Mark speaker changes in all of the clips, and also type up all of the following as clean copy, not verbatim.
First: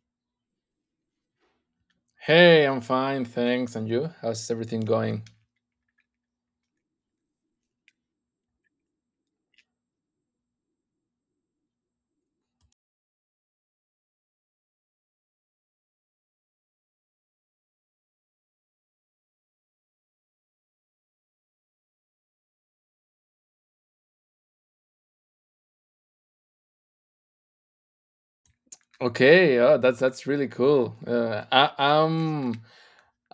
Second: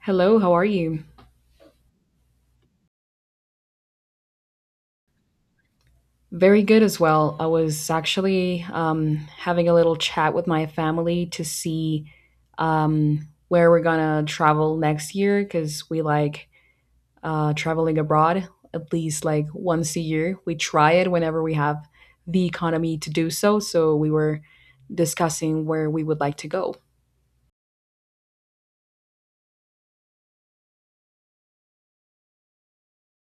Speaker 1: Hello, how are you?
Speaker 2: Hey, I'm fine, thanks. And you? How's everything going?
Speaker 1: Very good as well. I was actually having a little chat with my family to see where we're gonna travel next year because we like traveling abroad at least like once a year. We try it whenever we have the economy to do so. So we were discussing where we would like to go.
Speaker 2: Okay, oh, that's really cool. Uh, I, I'm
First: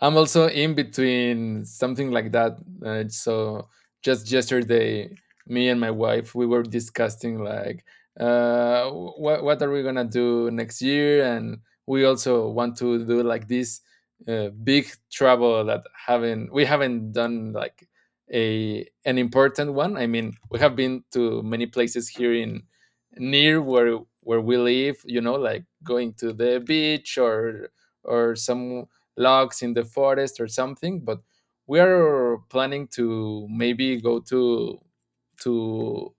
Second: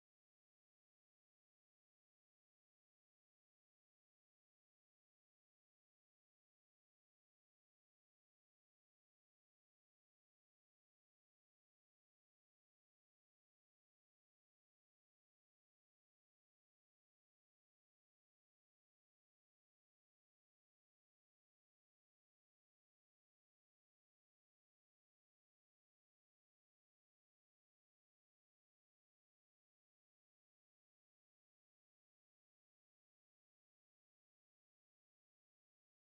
Speaker 2: I'm also in between something like that. So just yesterday, me and my wife we were discussing like what are we gonna do next year, and we also want to do like this big travel that haven't we haven't done like a an important one. I mean, we have been to many places here in near where we live. You know, like going to the beach or some logs in the forest or something, but we are planning to maybe go to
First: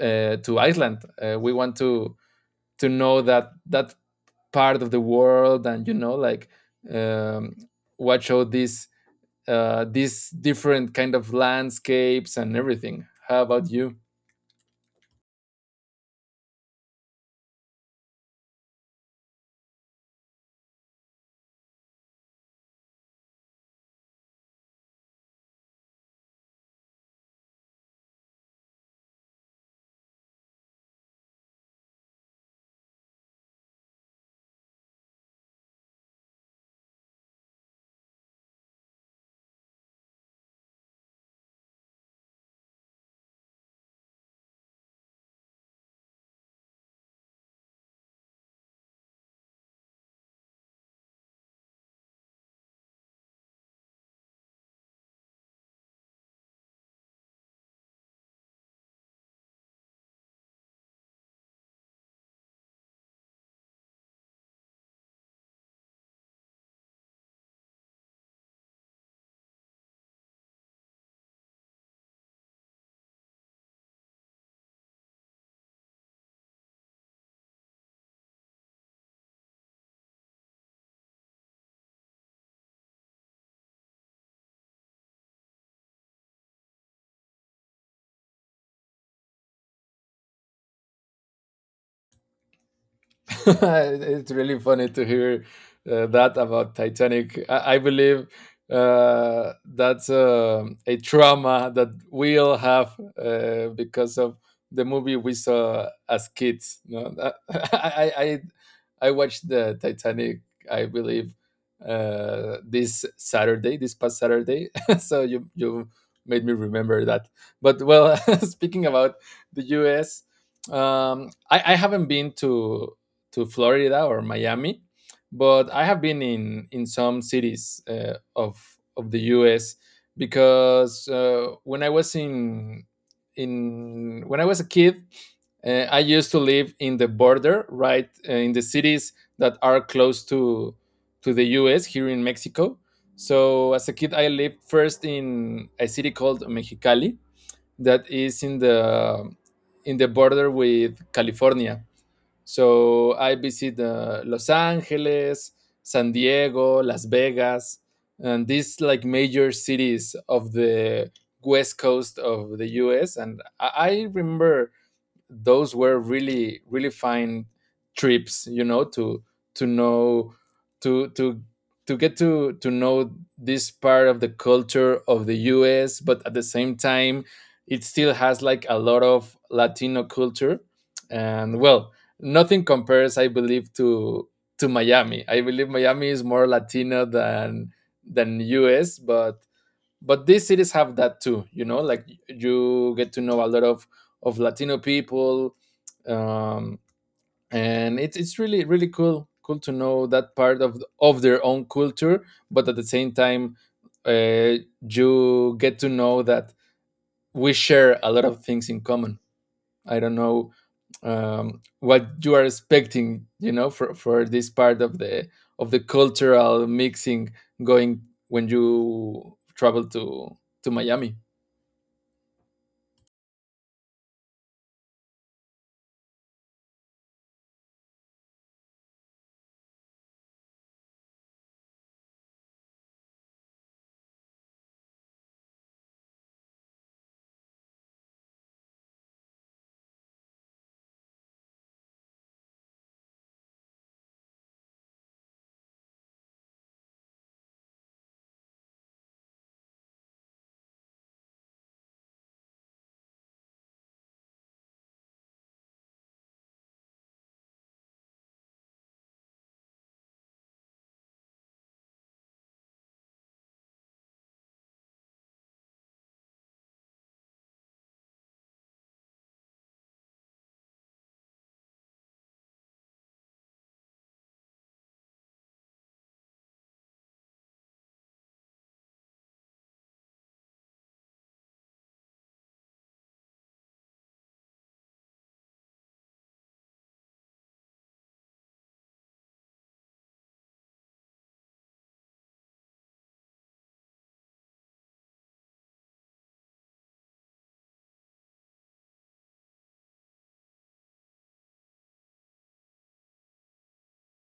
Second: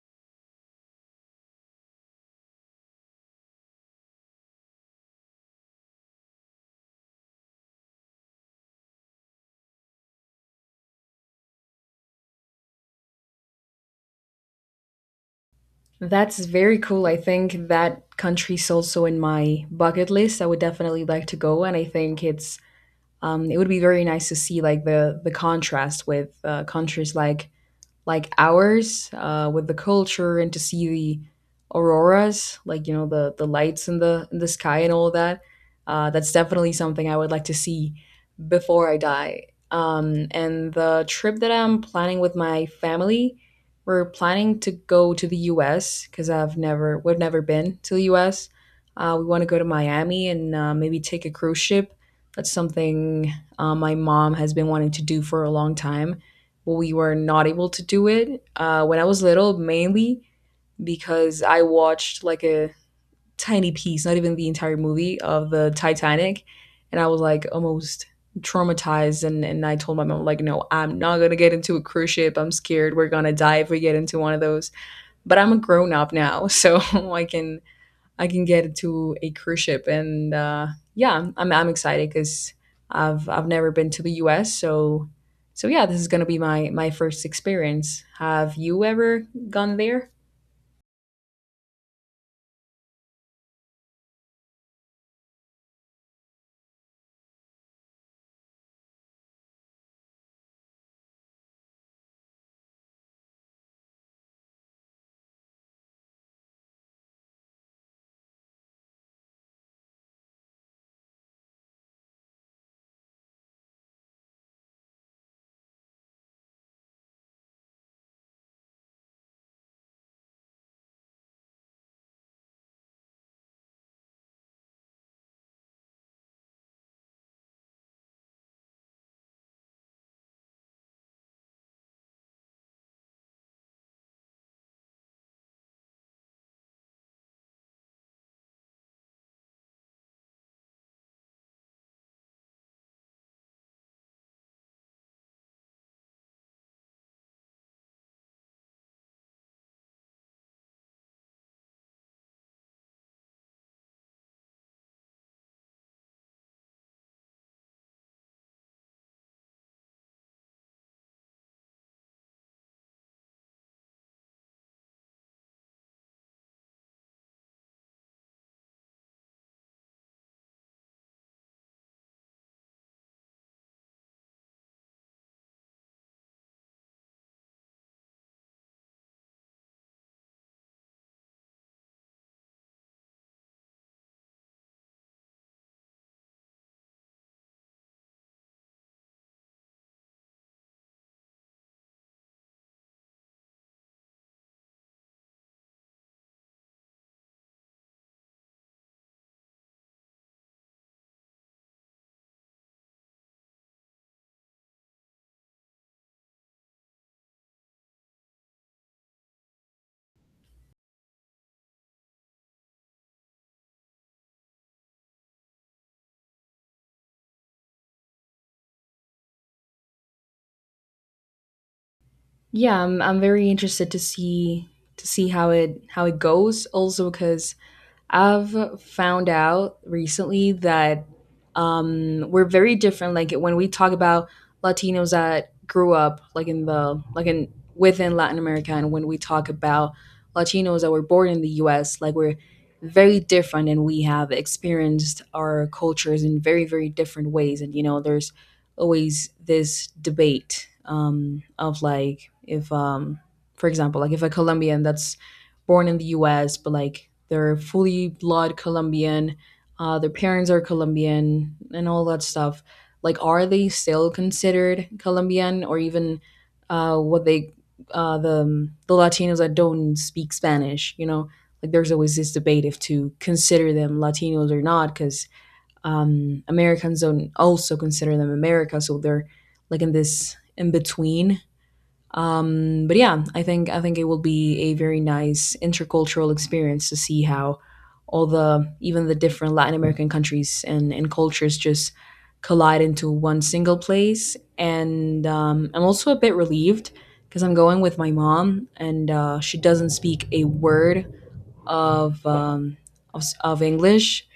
Speaker 2: to Iceland. We want to know that part of the world. And like um, watch all these different kind of landscapes and everything. How about you?
Speaker 1: That's very cool. I think that country's also in my bucket list. I would definitely like to go, and I think it's it would be very nice to see like the contrast with countries like hours with the culture and to see the auroras, like you know the lights in the sky and all of that. That's definitely something I would like to see before I die. And the trip that I'm planning with my family, we're planning to go to the U.S. because I've never we've never been to the U.S. We want to go to Miami, and maybe take a cruise ship. That's something my mom has been wanting to do for a long time. We were not able to do it when I was little, mainly because I watched like a tiny piece, not even the entire movie of the Titanic, and I was like almost traumatized, and I told my mom like, no, I'm not gonna get into a cruise ship. I'm scared we're gonna die if we get into one of those. But I'm a grown up now, so I can I can get into a cruise ship. And yeah, I'm excited because I've never been to the U.S. So yeah, this is gonna be my first experience. Have you ever gone there?
Speaker 2: It's really funny to hear that about Titanic. I believe that's a trauma that we all have because of the movie we saw as kids. You know? I, I I I watched the Titanic. I believe this Saturday, this past Saturday. So you made me remember that. But well, speaking about the U.S. I haven't been to Florida or Miami, but I have been in some cities of the U.S., because when I was in when I was a kid, I used to live in the border, right, in the cities that are close to the U.S. here in Mexico. So as a kid, I lived first in a city called Mexicali that is in the border with California. So I visit Los Angeles, San Diego, Las Vegas, and these like major cities of the west coast of the US. And I remember those were really really fine trips, to know to to to get to know this part of the culture of the US. But at the same time it still has like a lot of Latino culture, and well, nothing compares, I believe, to Miami. I believe Miami is more Latino than US, but these cities have that too. You know, like you get to know a lot of Latino people. um and it's really really cool to know that part of their own culture, but at the same time, uh, you get to know that we share a lot of things in common. I don't know what you are expecting, for this part of the cultural mixing going when you travel to Miami.
Speaker 1: Yeah, I'm very interested to see how it goes. Also because I've found out recently that we're very different. Like when we talk about Latinos that grew up like in the like in within Latin America, and when we talk about Latinos that were born in the U.S., like we're very different, and we have experienced our cultures in very very different ways. And you know, there's always this debate of like if, for example, like if a Colombian that's born in the U.S., but like they're fully blood Colombian. Their parents are Colombian and all that stuff. Like, are they still considered Colombian or even uh, what they, the Latinos that don't speak Spanish, you know? Like, there's always this debate if to consider them Latinos or not, because Americans don't also consider them America. So they're like in this in between. But yeah, I think it will be a very nice intercultural experience to see how all the even the different Latin American countries and cultures just collide into one single place. And I'm also a bit relieved because I'm going with my mom, and she doesn't speak a word of of English,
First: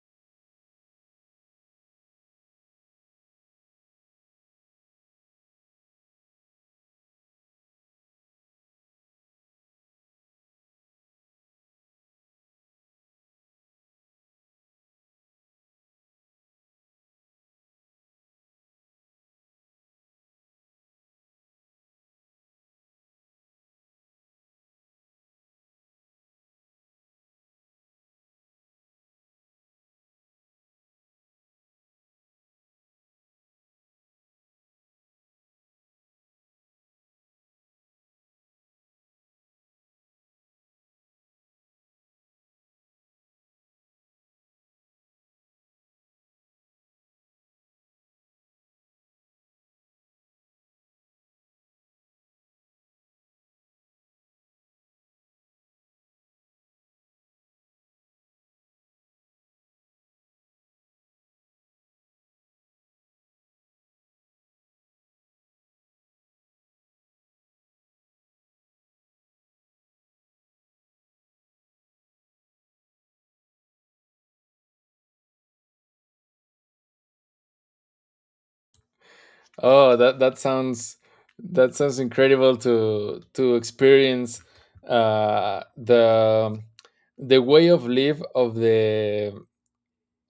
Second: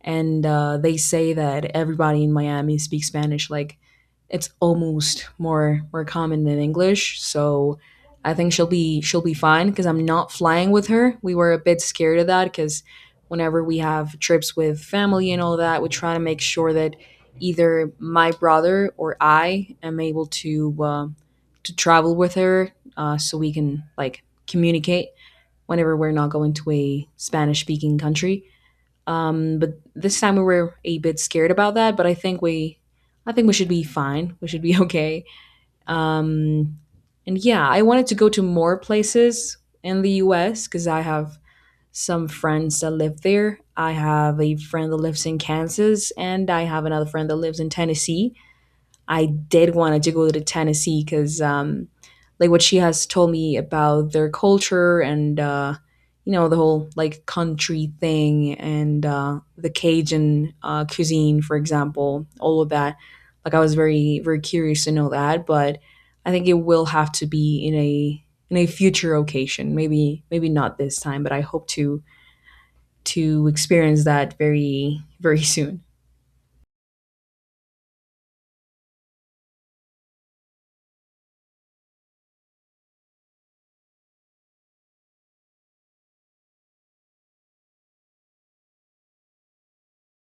Speaker 1: and they say that everybody in Miami speaks Spanish. Like it's almost more common than English. So I think she'll be fine because I'm not flying with her. We were a bit scared of that because whenever we have trips with family and all that, we try to make sure that either my brother or I am able to travel with her so we can like communicate whenever we're not going to a Spanish speaking country. But this time we were a bit scared about that, but I think we should be fine. We should be okay. Um, and yeah, I wanted to go to more places in the U.S. because I have some friends that live there. I have a friend that lives in Kansas, and I have another friend that lives in Tennessee. I did want to go to Tennessee because, like, what she has told me about their culture, and, you know, the whole like country thing, and the Cajun cuisine, for example, all of that. Like, I was very, very curious to know that, but I think it will have to be in a future occasion. Maybe, maybe not this time, but I hope to experience that very, very soon.
Speaker 2: Oh, that sounds incredible to experience uh, the the way of live of the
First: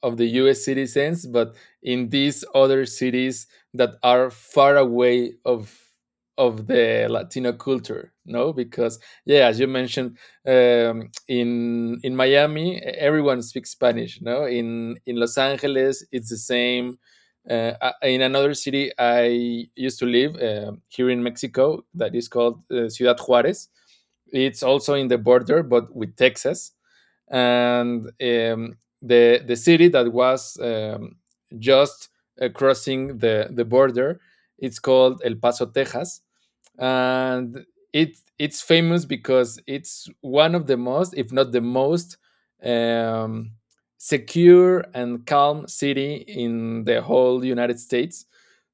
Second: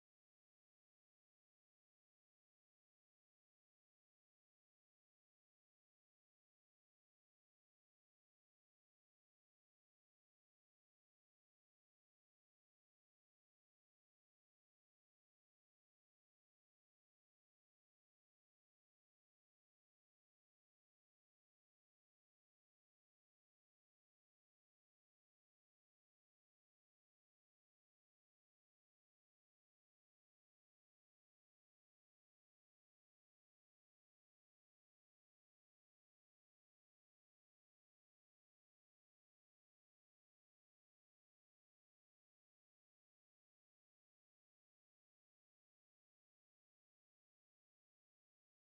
Speaker 2: of the US citizens, but in these other cities that are far away of the Latino culture, no? Because, yeah, as you mentioned, in Miami, everyone speaks Spanish, no? In Los Angeles, it's the same. Uh, in another city I used to live, here in Mexico, that is called Ciudad Juarez. It's also in the border, but with Texas, and the city that was, just crossing the border. It's called El Paso, Texas, and it's famous because it's one of the most, if not the most, um, secure and calm city in the whole United States.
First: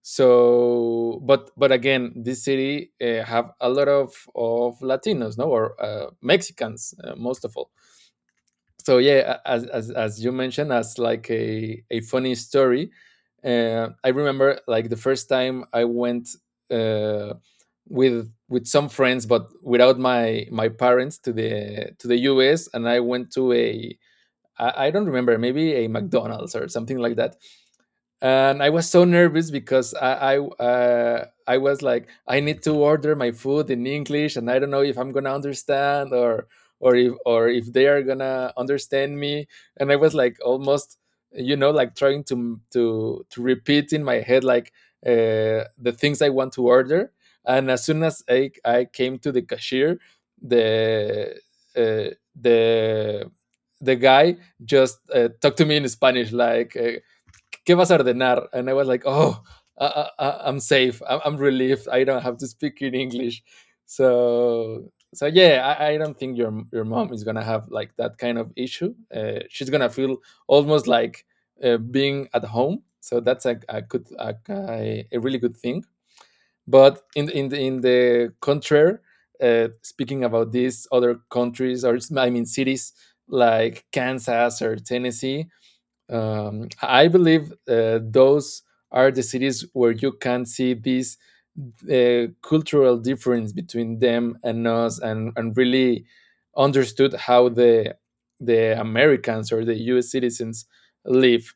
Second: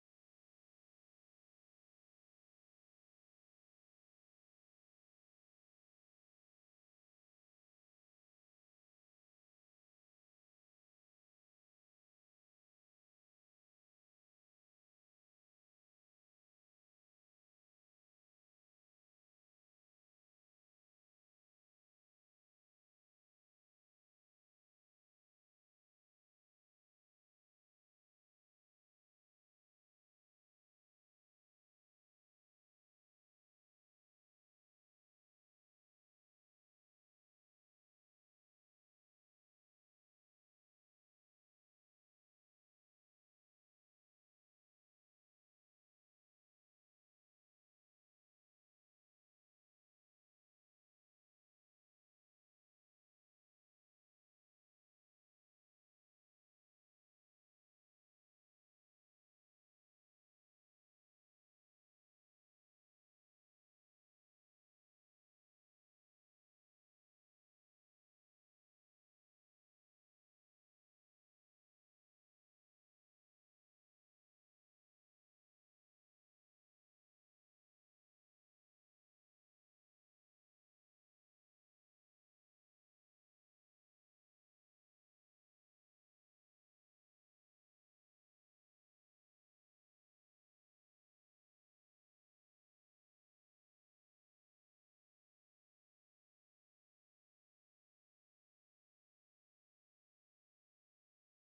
Speaker 2: So, but again, this city have a lot of Latinos, no, or Mexicans, most of all. So, yeah, as you mentioned, as like a funny story, I remember, like, the first time I went uh, with some friends but without my parents to the US. And I went to a I don't remember, maybe a McDonald's or something like that. And I was so nervous because I was like, I need to order my food in English, and I don't know if I'm gonna understand or if they are gonna understand me. And I was like almost, like, trying to repeat in my head, like, the things I want to order. And as soon as I came to the cashier, the uh, the the guy just talked to me in Spanish, like, ¿qué vas a ordenar? And I was like, oh, I'm safe. I'm relieved. I don't have to speak in English. So, yeah, I don't think your mom is gonna have like that kind of issue. She's gonna feel almost like, being at home, so that's a good, a really good thing. But in the contrary, speaking about these other countries, or I mean cities, like Kansas or Tennessee, I believe those are the cities where you can see this cultural difference between them and us, and really understood how the Americans or the U.S. citizens live.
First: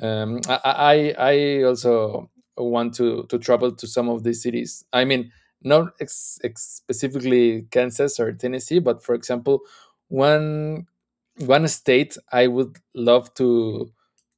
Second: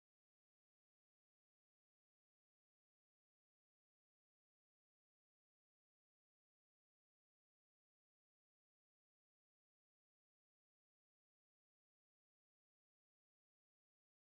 Speaker 2: I also want to travel to some of these cities. I mean, not specifically Kansas or Tennessee, but for example, one one state I would love to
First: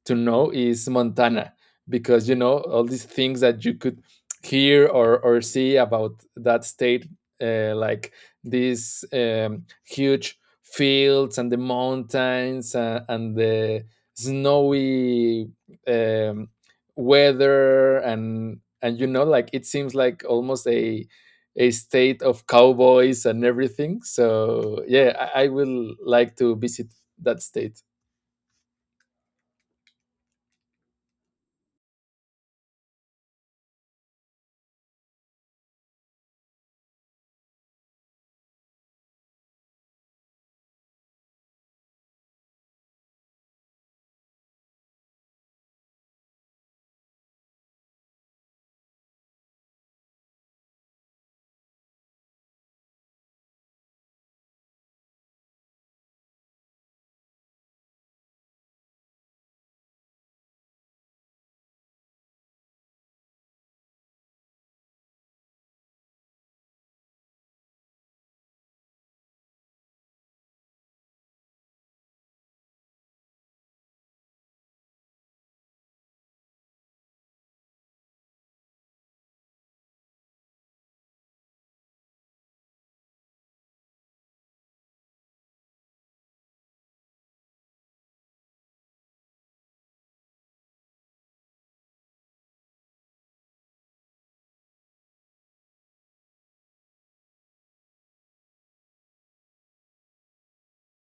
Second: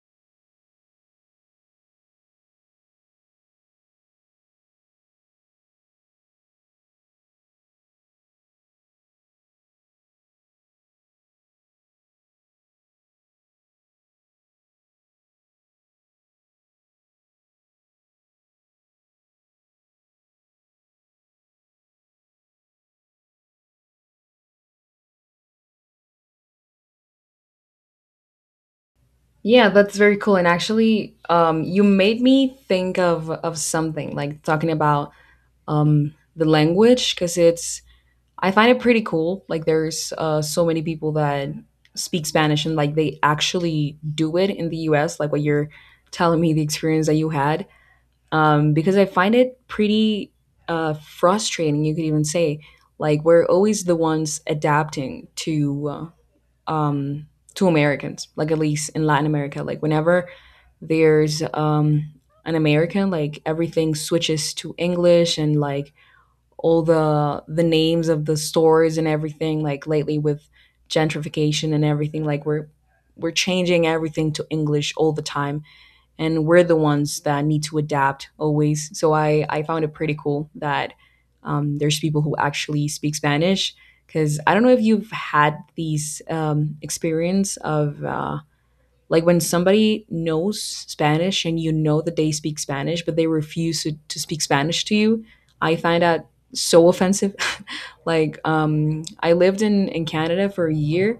Speaker 2: to know is Montana, because you know all these things that you could hear or see about that state, like these huge fields and the mountains and the snowy, um, weather, and like it seems like almost a state of cowboys and everything. So yeah, I will like to visit that state.
Speaker 1: Yeah, that's very cool. And actually, you made me think of something like talking about the language because it's I find it pretty cool. Like there's so many people that speak Spanish and like they actually do it in the U.S. Like what you're telling me the experience that you had, because I find it pretty frustrating. You could even say like we're always the ones adapting um, to Americans, like at least in Latin America. Like whenever there's an American, like everything switches to English, and like all the names of the stores and everything. Like lately with gentrification and everything, like we're changing everything to English all the time, and we're the ones that need to adapt always. So I found it pretty cool that there's people who actually speak Spanish because I don't know if you've had these experience of like when somebody knows Spanish and you know that they speak Spanish but they refuse to speak Spanish to you. I find that so offensive. Like I lived in Canada for a year,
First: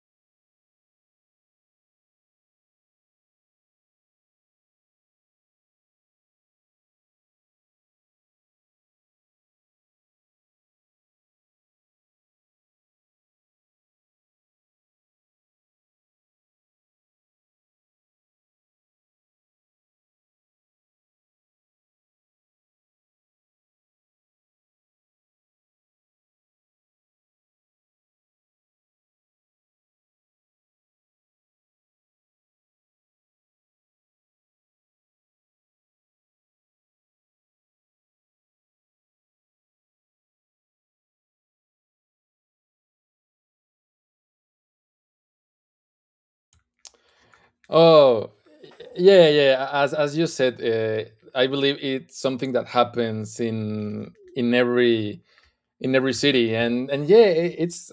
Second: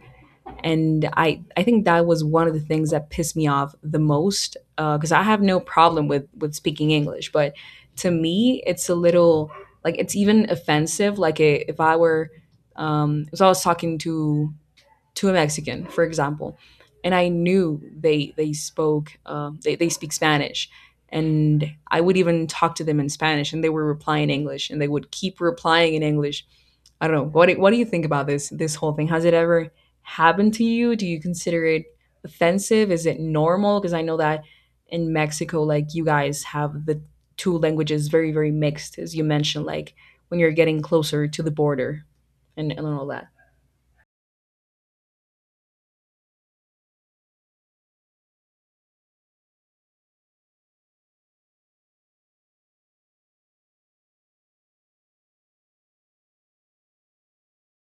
Speaker 1: and I think that was one of the things that pissed me off the most because I have no problem with speaking English, but to me it's a little like it's even offensive. Like if I were, so I was talking to a Mexican, for example, and I knew they spoke they speak Spanish, and I would even talk to them in Spanish, and they were replying in English, and they would keep replying in English. I don't know what do you think about this whole thing? Has it ever happened to you? Do you consider it offensive? Is it normal? Because I know that in Mexico, like you guys have the two languages very very mixed, as you mentioned, like when you're getting closer to the border and all that.
Speaker 2: Oh, yeah, yeah, as you said, I believe it's something that happens in every in every city, and yeah, it's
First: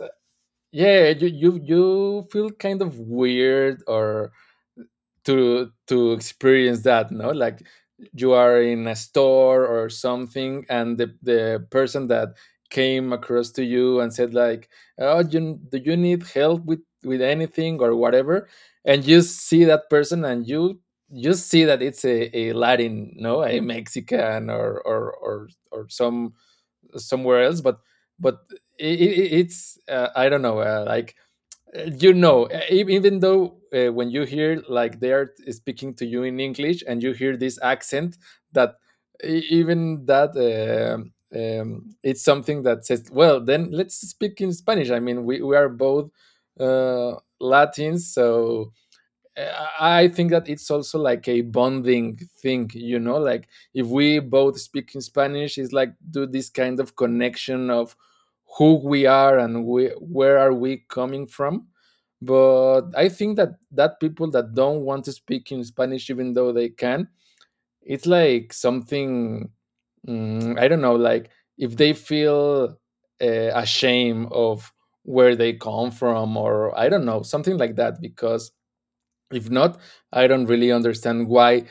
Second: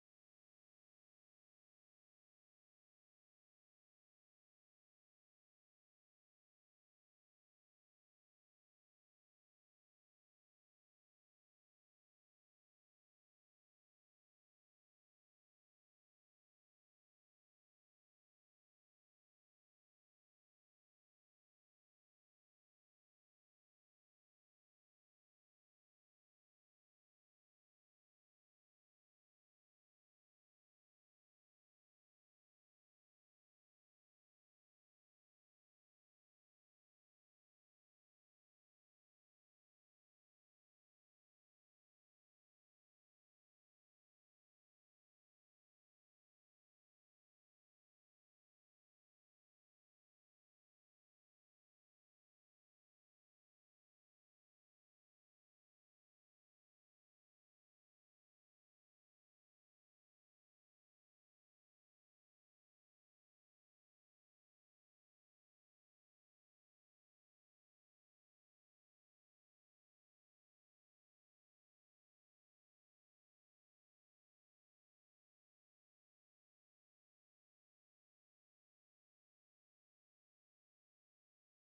Speaker 2: yeah, you feel kind of weird, or to experience that, no, like you are in a store or something, and the person that came across to you and said, like, oh, you, do you need help with anything or whatever, and you see that person, and you see that it's a Latin, no, a Mexican, or somewhere else. But it's I don't know, like, even though, when you hear, like, they are speaking to you in English, and you hear this accent, that even that, it's something that says, well, then let's speak in Spanish. I mean, we are both uh, Latins, so I think that it's also like a bonding thing, like, if we both speak in Spanish, it's like do this kind of connection of who we are, and where are we coming from. But I think that people that don't want to speak in Spanish, even though they can, it's like something, I don't know, like, if they feel uh, ashamed of where they come from, or I don't know, something like that, because, if not, I don't really understand why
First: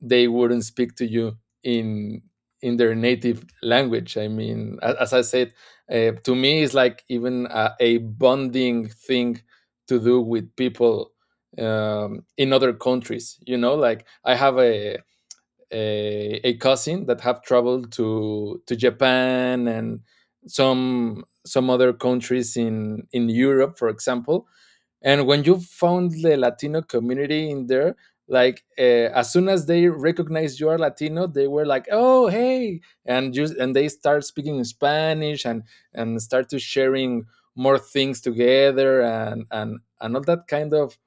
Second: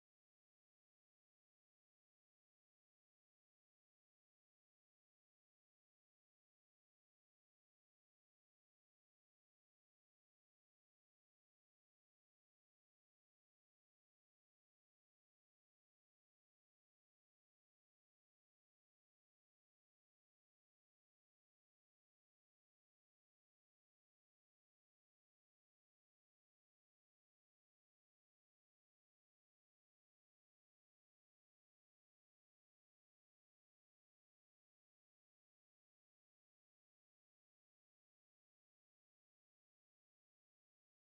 Speaker 2: they wouldn't speak to you in their native language. I mean, as I said, to me, it's like even a bonding thing to do with people, in other countries. Like I have a cousin that have traveled to Japan and some other countries in Europe, for example, and when you found the Latino community in there, like, as soon as they recognized you are Latino, they were like, oh, hey, and they start speaking in Spanish, and start to sharing more things together, and all that kind of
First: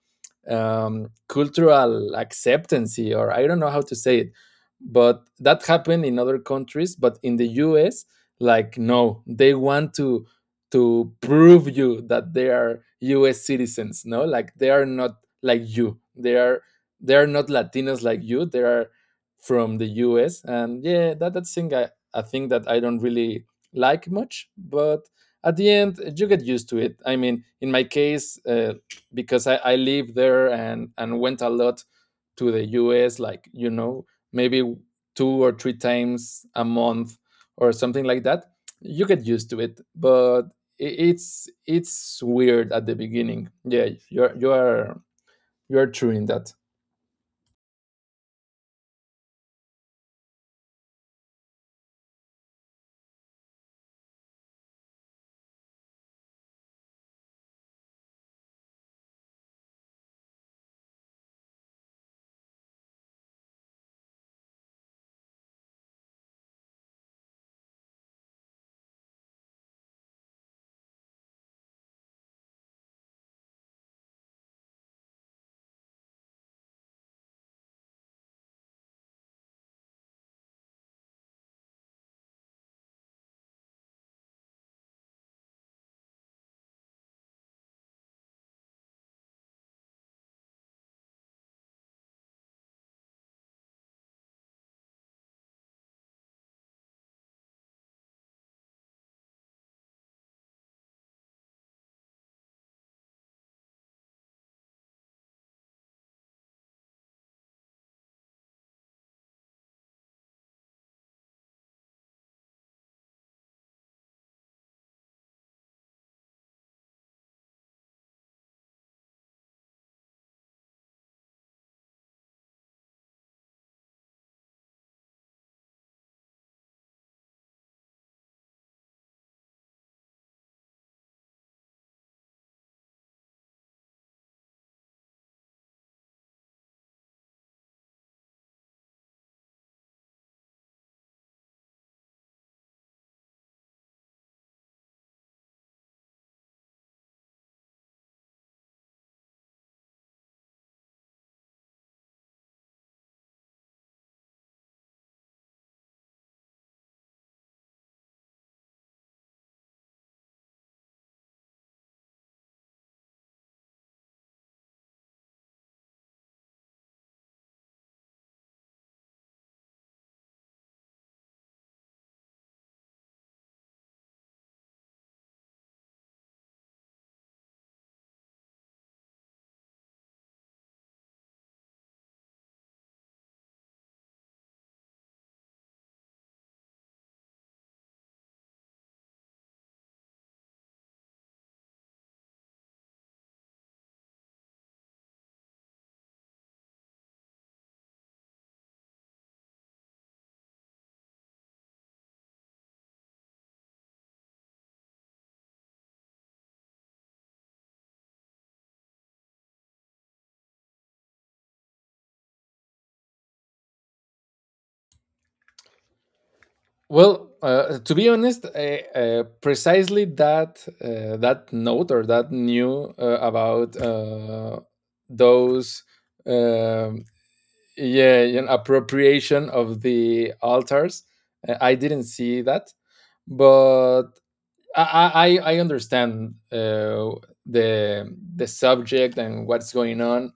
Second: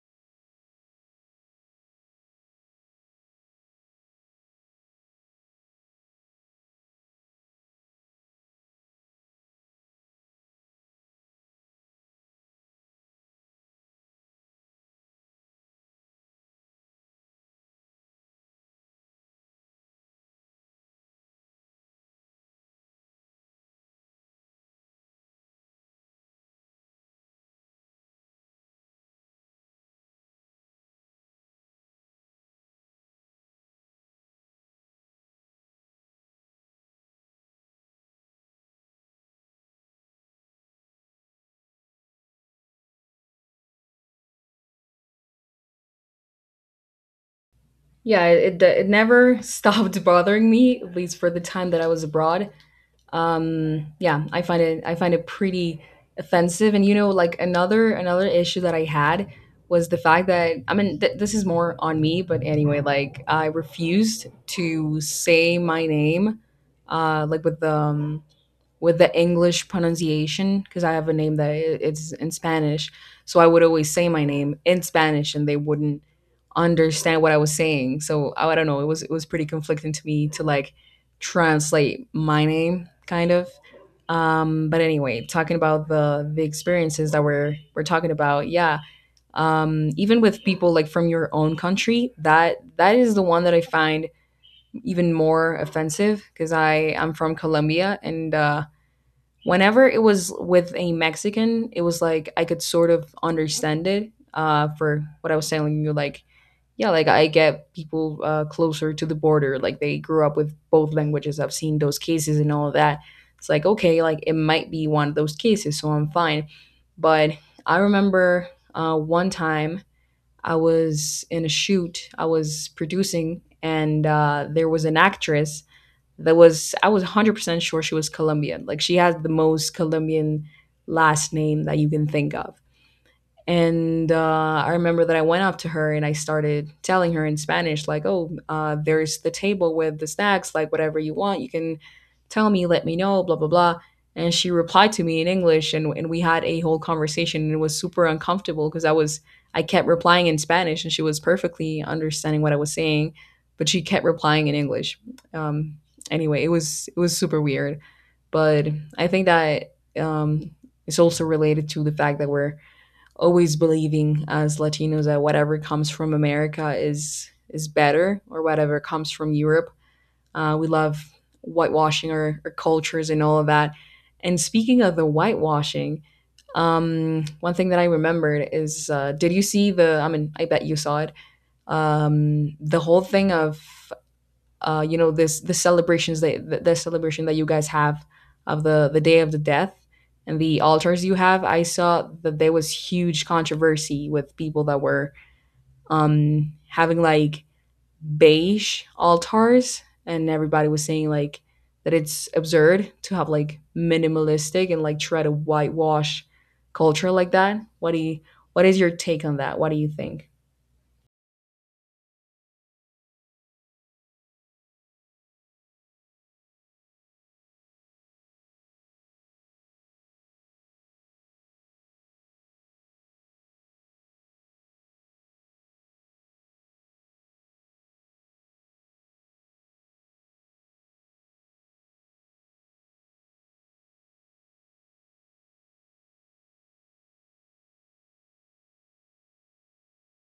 Speaker 2: cultural acceptance, or I don't know how to say it, but that happened in other countries. But in the US, like, no, they want to prove you that they are US citizens, no, like they are not like you, they are not Latinos like you, they are from the US. And yeah, that thing, a thing that I don't really like much. But at the end you get used to it. I mean, in my case, because I lived there, and went a lot to the US, like, maybe two or three times a month or something like that. You get used to it, but it's weird at the beginning. Yeah, you are true in that.
Speaker 1: Yeah, it never stopped bothering me, at least for the time that I was abroad. Yeah, I find it pretty offensive. And you know, like another issue that I had was the fact that I mean, this is more on me, but anyway, like I refused to say my name, like with the English pronunciation because I have a name that it's in Spanish. So I would always say my name in Spanish, and they wouldn't understand what I was saying. So I don't know, it was pretty conflicting to me to like translate my name kind of. But anyway, talking about the experiences that we're talking about, yeah. Even with people like from your own country, that is the one that I find even more offensive because I'm from Colombia, and uh, whenever it was with a Mexican, it was like I could sort of understand it for what I was telling you. Like, yeah, like I get people closer to the border, like they grew up with both languages. I've seen those cases and all of that. It's like, okay, like it might be one of those cases, so I'm fine. But I remember one time I was in a shoot, I was producing, and there was an actress that was I was 100% sure she was Colombian. Like she has the most Colombian last name that you can think of. And I remember that I went up to her and I started telling her in Spanish, like, oh, there's the table with the snacks, like, whatever you want, you can tell me, let me know, blah, blah, blah. And she replied to me in English, and we had a whole conversation, and it was super uncomfortable because I kept replying in Spanish, and she was perfectly understanding what I was saying, but she kept replying in English. Um, anyway, it was super weird, but I think that it's also related to the fact that we're always believing as Latinos that whatever comes from America is better, or whatever comes from Europe. We love whitewashing our cultures and all of that. And speaking of the whitewashing, one thing that I remembered is did you see I mean, I bet you saw it, the whole thing of this the celebration that you guys have of the day of the death and the altars you have. I saw that there was huge controversy with people that were having, like, beige altars, and everybody was saying, like, that it's absurd to have like minimalistic and like try to whitewash culture like that. What do you, what is your take on that? What do you think?
Speaker 2: Well, to be honest, precisely that that note or that new about those um, yeah, an appropriation of the altars, I didn't see that, but I I, I understand the subject and what's going on.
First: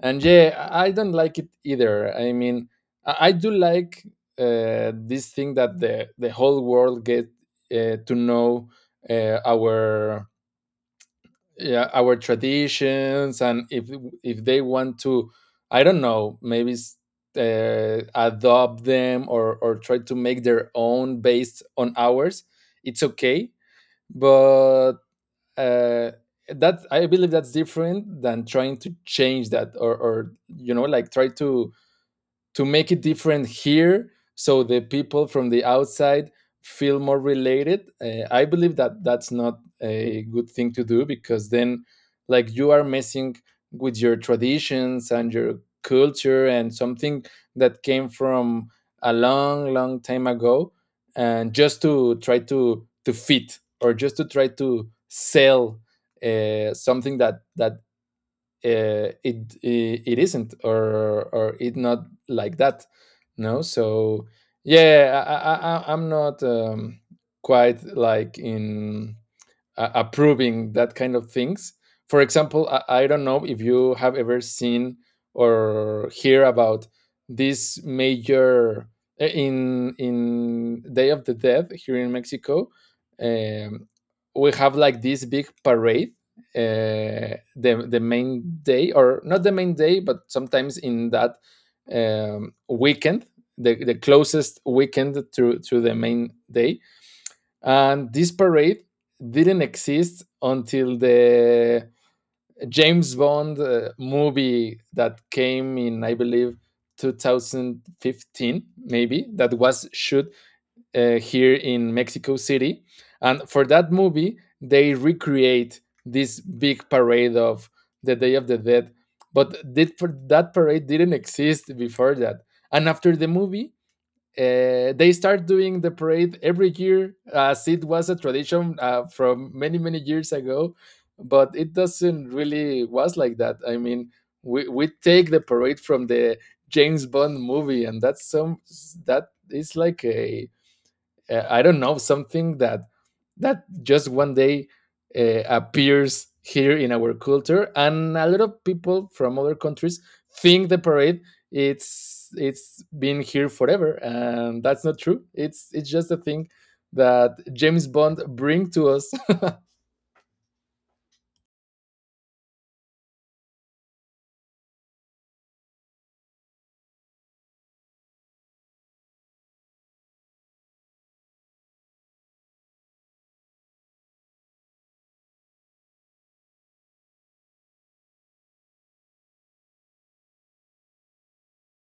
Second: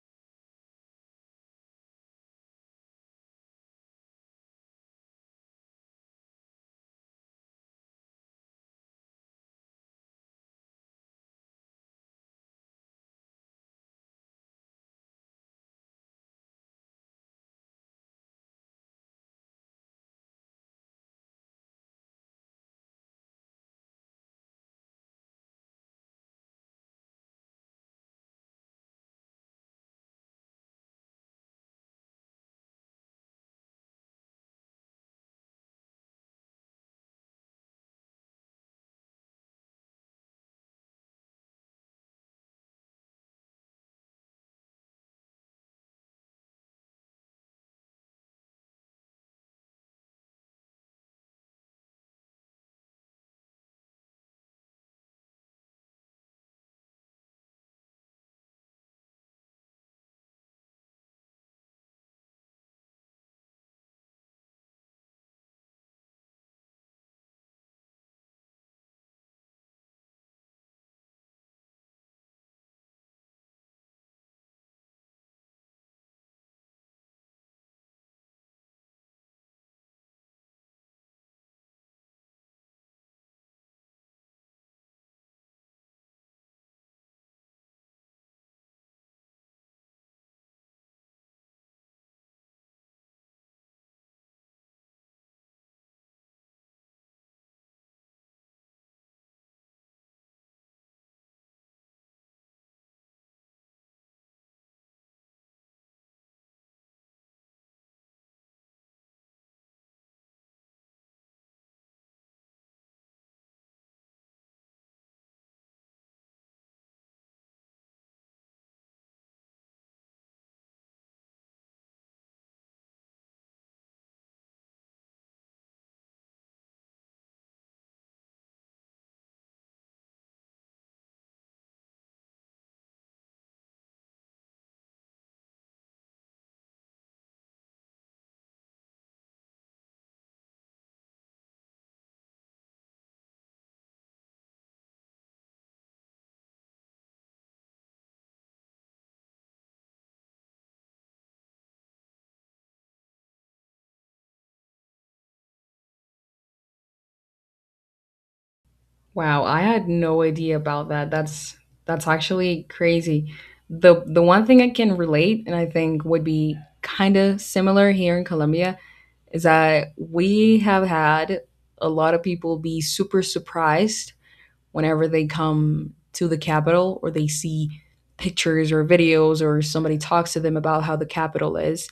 Speaker 2: And yeah, I don't like it either. I mean, I do like this thing that the whole world get to know our, yeah, our traditions. And if they want to, I don't know, maybe adopt them or try to make their own based on ours, it's okay. But uh, that, I believe that's different than trying to change that, or you know like try to make it different here so the people from the outside feel more related. I believe that that's not a good thing to do because then like you are messing with your traditions and your culture and something that came from a long long time ago and just to try to fit or just to try to sell something that that it it isn't, or it not like that. No. So yeah, I'm not quite like in approving that kind of things. For example, I don't know if you have ever seen or hear about this major in Day of the Dead here in Mexico. Um, we have like this big parade, the main day, or not the main day, but sometimes in that weekend, the closest weekend to the main day. And this parade didn't exist until the James Bond movie that came in, I believe, 2015, maybe, that was shot here in Mexico City. And for that movie, they recreate this big parade of the Day of the Dead. But that parade didn't exist before that. And after the movie, they start doing the parade every year as it was a tradition from many many years ago. But it doesn't really was like that. I mean, we take the parade from the James Bond movie, and that's some, that is like a, I don't know, something that that just one day appears here in our culture. And a lot of people from other countries think the parade, it's been here forever, and that's not true. It's just a thing that James Bond bring to us.
Speaker 1: Wow, I had no idea about that. That's actually crazy. The one thing I can relate and I think would be kind of similar here in Colombia is that we have had a lot of people be super surprised whenever they come to the capital or they see pictures or videos or somebody talks to them about how the capital is,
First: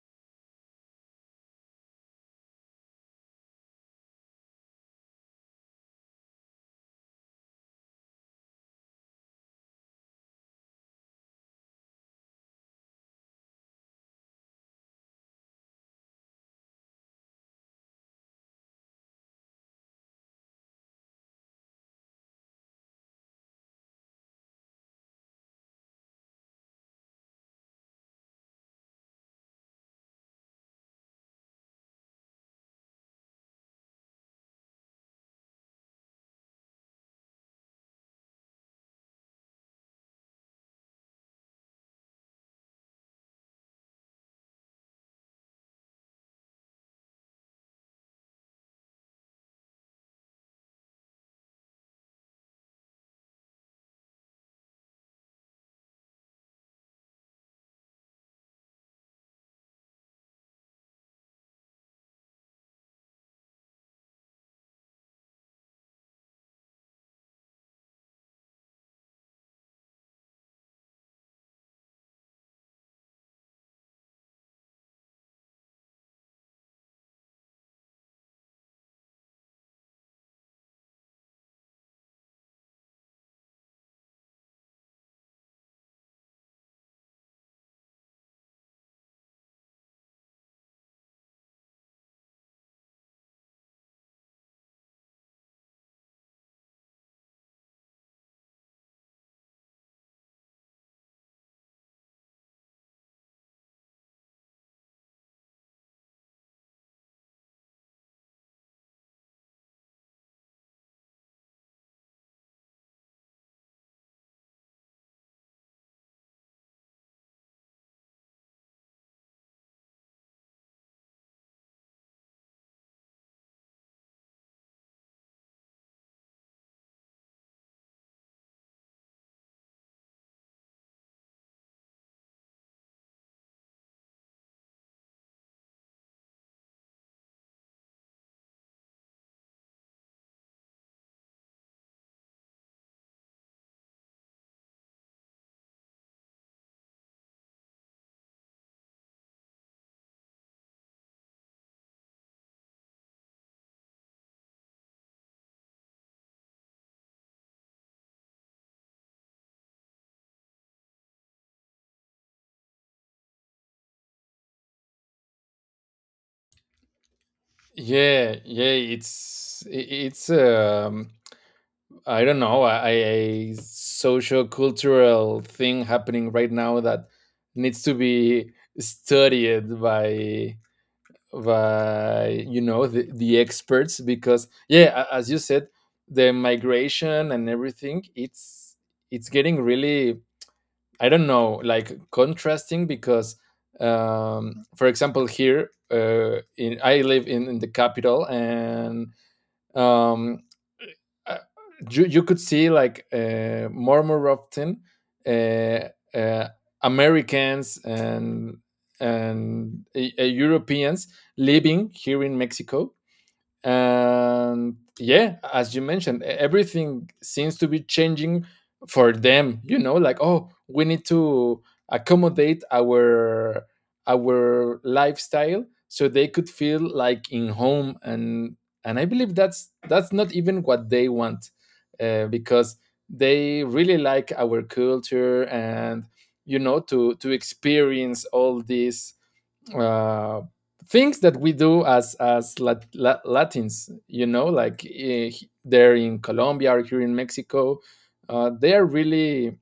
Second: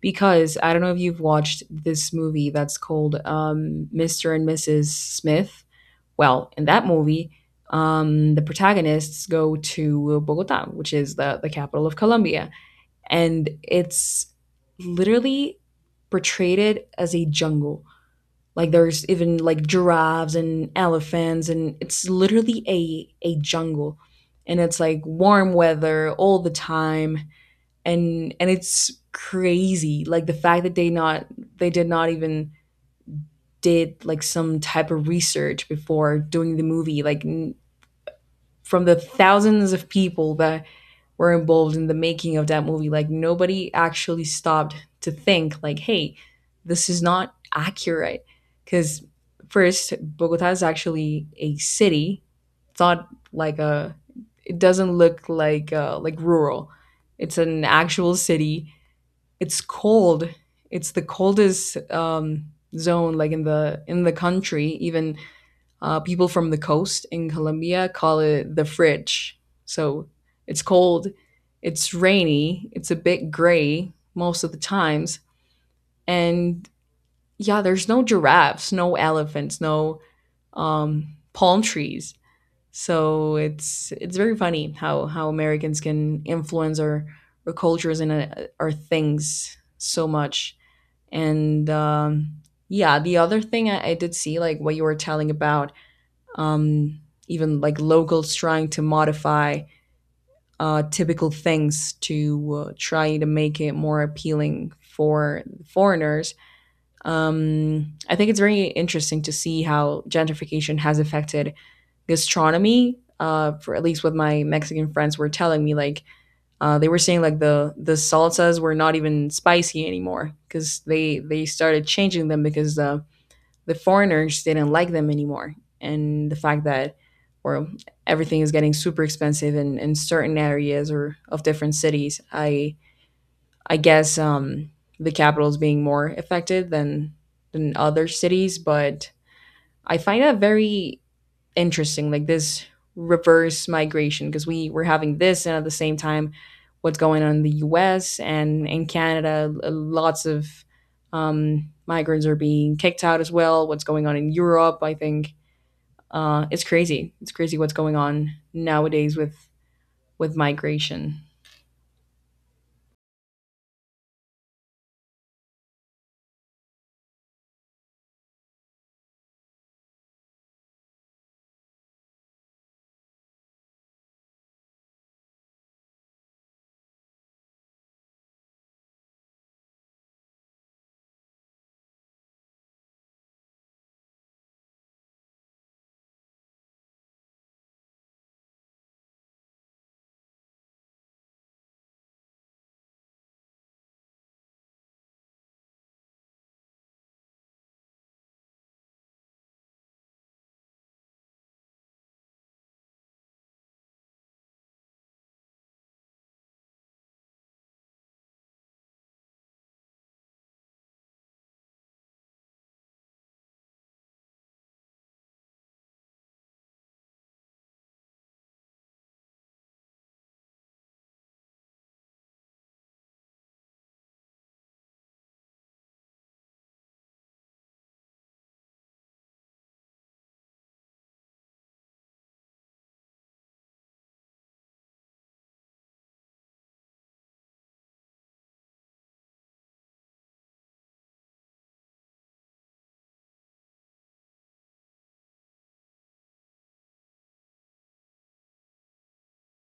Speaker 1: because I don't know if you've watched this movie that's called Mr. and Mrs. Smith. Well, in that movie, the protagonists go to Bogota, which is the capital of Colombia. And it's literally portrayed it as a jungle. Like, there's even like giraffes and elephants, and it's literally a jungle. And it's like warm weather all the time, and it's crazy, like the fact that they not, they did not even did like some type of research before doing the movie, like from the thousands of people that were involved in the making of that movie, like nobody actually stopped to think like, hey, this is not accurate because, first, Bogota is actually a city. It's not like a, it doesn't look like rural. It's an actual city. It's cold. It's the coldest zone, like in the country. Even people from the coast in Colombia call it the fridge. So it's cold. It's rainy. It's a bit gray most of the times. And yeah, there's no giraffes, no elephants, no palm trees. So it's very funny how Americans can influence our cultures and our things so much. And yeah, the other thing I did see, like what you were telling about, um, even like locals trying to modify typical things to try to make it more appealing for foreigners. I think it's very interesting to see how gentrification has affected gastronomy. For at least what my Mexican friends were telling me, like they were saying, like, the salsas were not even spicy anymore because they started changing them because the foreigners didn't like them anymore. And the fact that, well, everything is getting super expensive in certain areas or of different cities. I guess the capital is being more affected than other cities, but I find that very interesting, like this reverse migration, because we were having this, and at the same time, what's going on in the U.S. and in Canada, lots of migrants are being kicked out as well. What's going on in Europe? I think it's crazy. It's crazy what's going on nowadays with migration.
Speaker 2: Yeah, yeah, it's I don't know, a social cultural thing happening right now that needs to be studied by, you know, the experts. Because yeah, as you said, the migration and everything, it's getting really, I don't know, like contrasting. Because for example here in I live in the capital, and um uh, you could see like, more and more often, uh, uh, Americans and Europeans living here in Mexico. And yeah, as you mentioned, everything seems to be changing for them. You know, like, oh, we need to accommodate our lifestyle so they could feel like in home. And I believe that's not even what they want, because they really like our culture and, you know, to experience all these uh, things that we do as Latins, you know, like there in Colombia or here in Mexico. They are really,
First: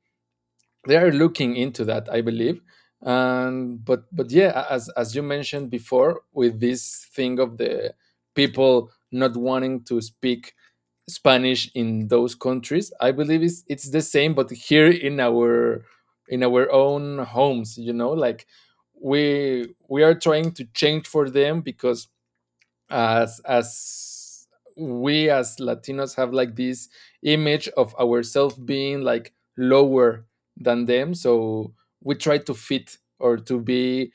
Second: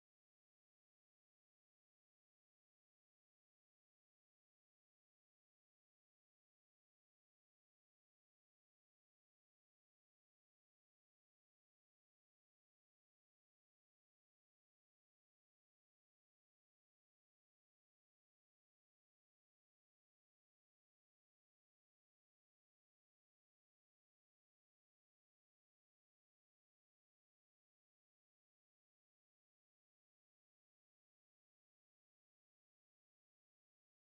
Speaker 2: they are looking into that, I believe. And but yeah, as you mentioned before, with this thing of the people not wanting to speak Spanish in those countries. I believe it's the same, but here in our own homes, you know, like we are trying to change for them. Because as we as Latinos have like this image of ourselves being like lower than them, so we try to fit or to be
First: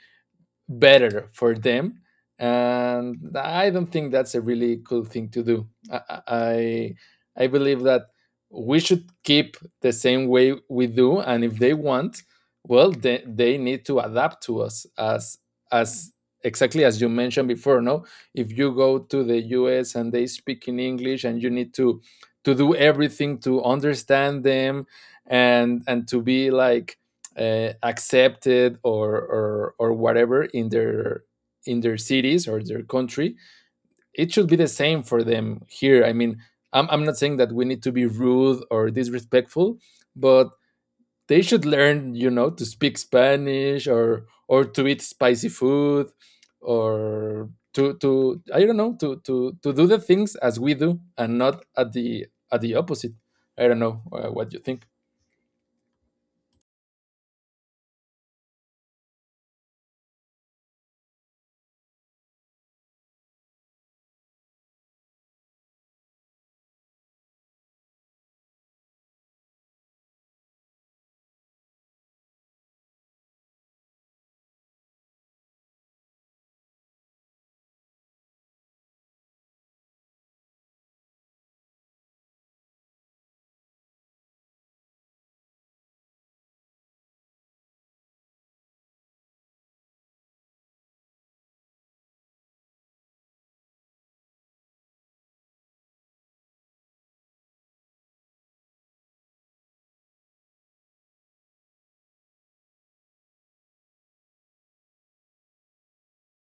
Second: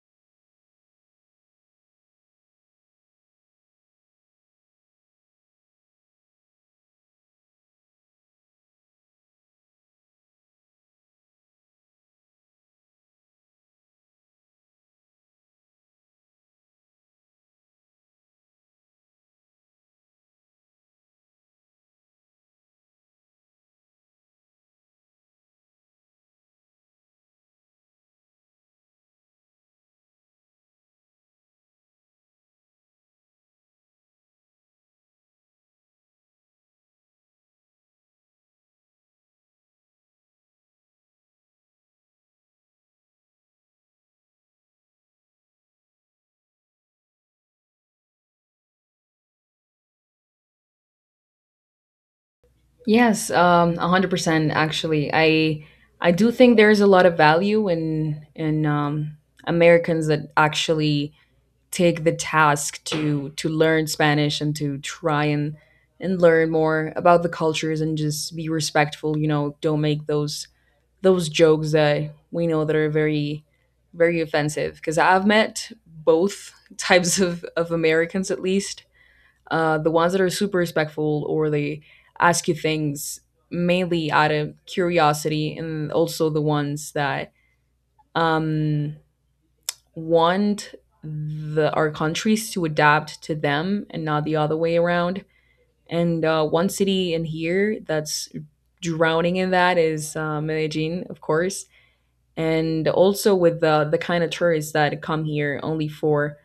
Speaker 2: better for them. And I don't think that's a really cool thing to do. i i, I believe that we should keep the same way we do. And if they want, well, they need to adapt to us, as exactly as you mentioned before. No, if you go to the US and they speak in English and you need to do everything to understand them and to be like accepted, or whatever in their cities or their country, it should be the same for them here. I mean, I'm not saying that we need to be rude or disrespectful, but they should learn, you know, to speak Spanish or to eat spicy food, or to, I don't know, to do the things as we do and not at the at the opposite.
Speaker 1: Yes,
Speaker 2: I don't
Speaker 1: one
Speaker 2: know,
Speaker 1: hundred percent.
Speaker 2: what you think.
Speaker 1: Actually, I do think there is a lot of value in Americans that actually take the task to learn Spanish and to try and learn more about the cultures, and just be respectful, you know, don't make those jokes that we know that are very very offensive, because I've met both types of Americans, at least. Uh, the ones that are super respectful or they ask you things mainly out of curiosity, and also the ones that um want the our countries to adapt to them and not the other way around. And one city in here that's drowning in that is Medellin, of course, and also with the kind of tourists that come here only for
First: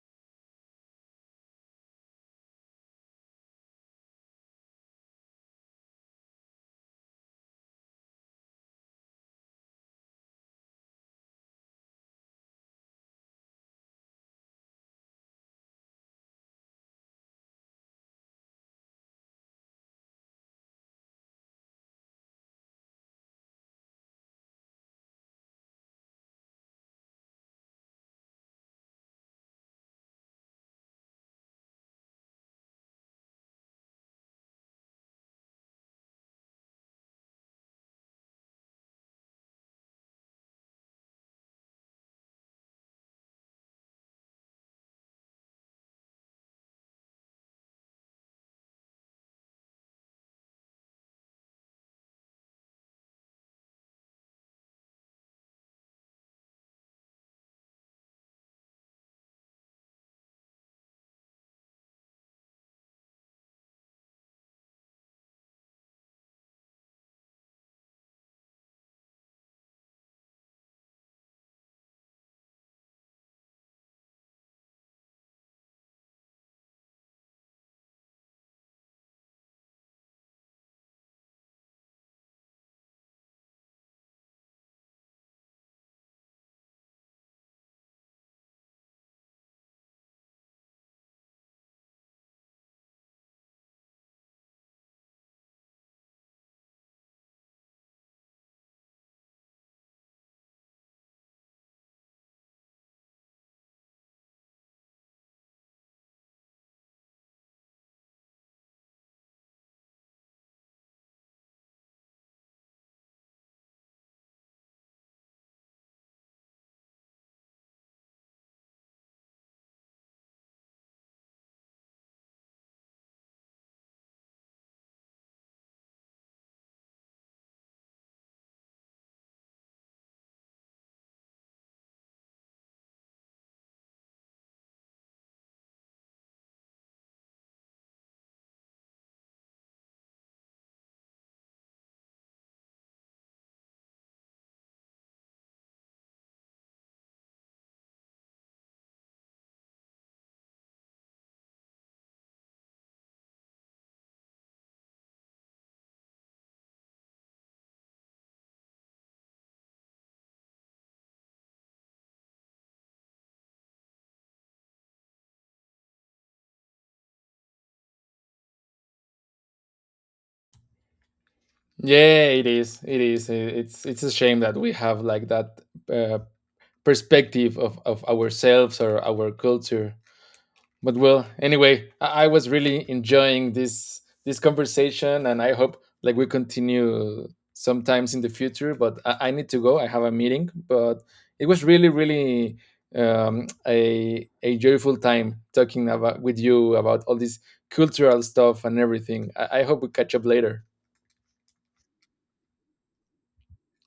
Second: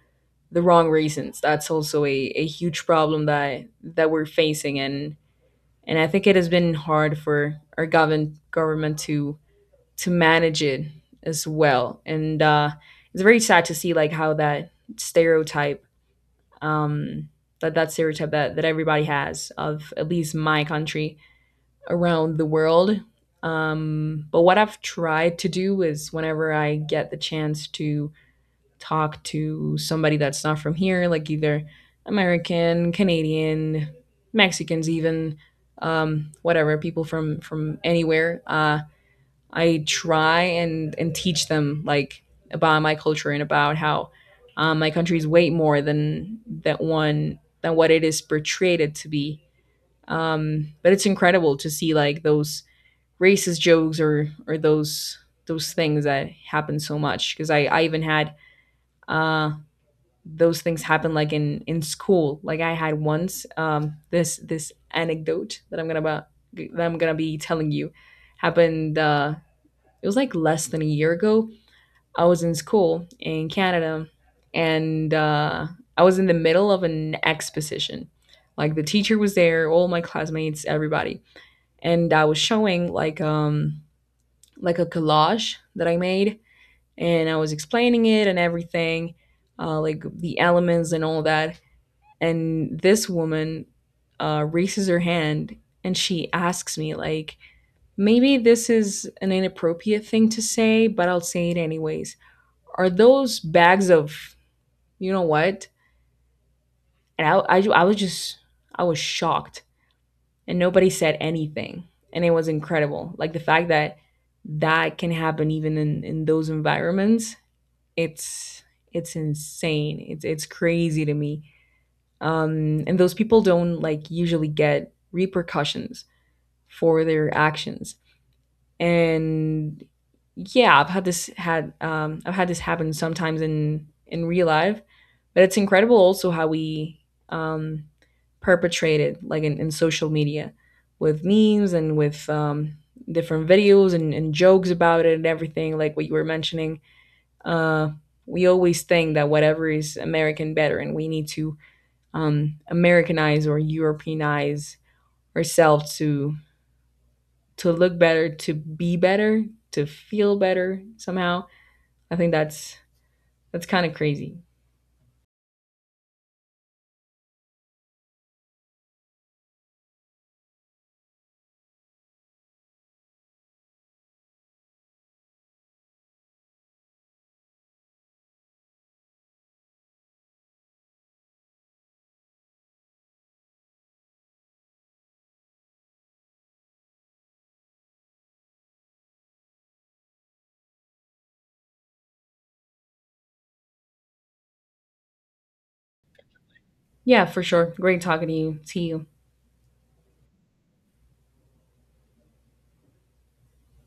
Speaker 1: the wrong reasons. That's also a huge problem that that we're facing, and I think it has been hard for our govern government to manage it as well. And it's very sad to see like how that stereotype, um, that that stereotype that that everybody has of at least my country around the world. But what I've tried to do is whenever I get the chance to talk to somebody that's not from here, like either American, Canadian, Mexicans, even whatever, people from anywhere. I try and teach them like about my culture and about how my country is way more than that one, than what it is portrayed to be. But it's incredible to see like those racist jokes or those things that happen so much, because I even had uh those things happen like in school. Like, I had once this this anecdote that I'm gonna about that I'm gonna be telling you happened, it was like less than a year ago. I was in school in Canada, and I was in the middle of an exposition. Like, the teacher was there, all my classmates, everybody. And I was showing like a collage that I made, and I was explaining it and everything, like the elements and all that. And this woman raises her hand and she asks me like, maybe this is an inappropriate thing to say, but I'll say it anyways. Are those bags of, you know what? And I was just, I was shocked, and nobody said anything, and it was incredible. Like the fact that that can happen even in those environments, it's it's insane. It's crazy to me. And those people don't like usually get repercussions for their actions. And yeah, I've had this had I've had this happen sometimes in real life, but it's incredible also how we um perpetrate it like in social media with memes and with different videos and jokes about it and everything, like what you were mentioning. uh we always think that whatever is american better, and we need to americanize or europeanize ourselves to look better, to be better, to feel better somehow. I think that's kind of crazy.
Speaker 2: Yeah, it is, it's a shame that we have like that uh, perspective of ourselves or our culture. But well, anyway, I was really enjoying this this conversation, and I hope like we continue sometimes in the future. But I need to go; I have a meeting. But it was really, really a joyful time talking about with you about all
Speaker 1: Yeah,
Speaker 2: this
Speaker 1: for sure. Great
Speaker 2: cultural
Speaker 1: talking to you.
Speaker 2: stuff and
Speaker 1: See you.
Speaker 2: everything. I hope we catch up later.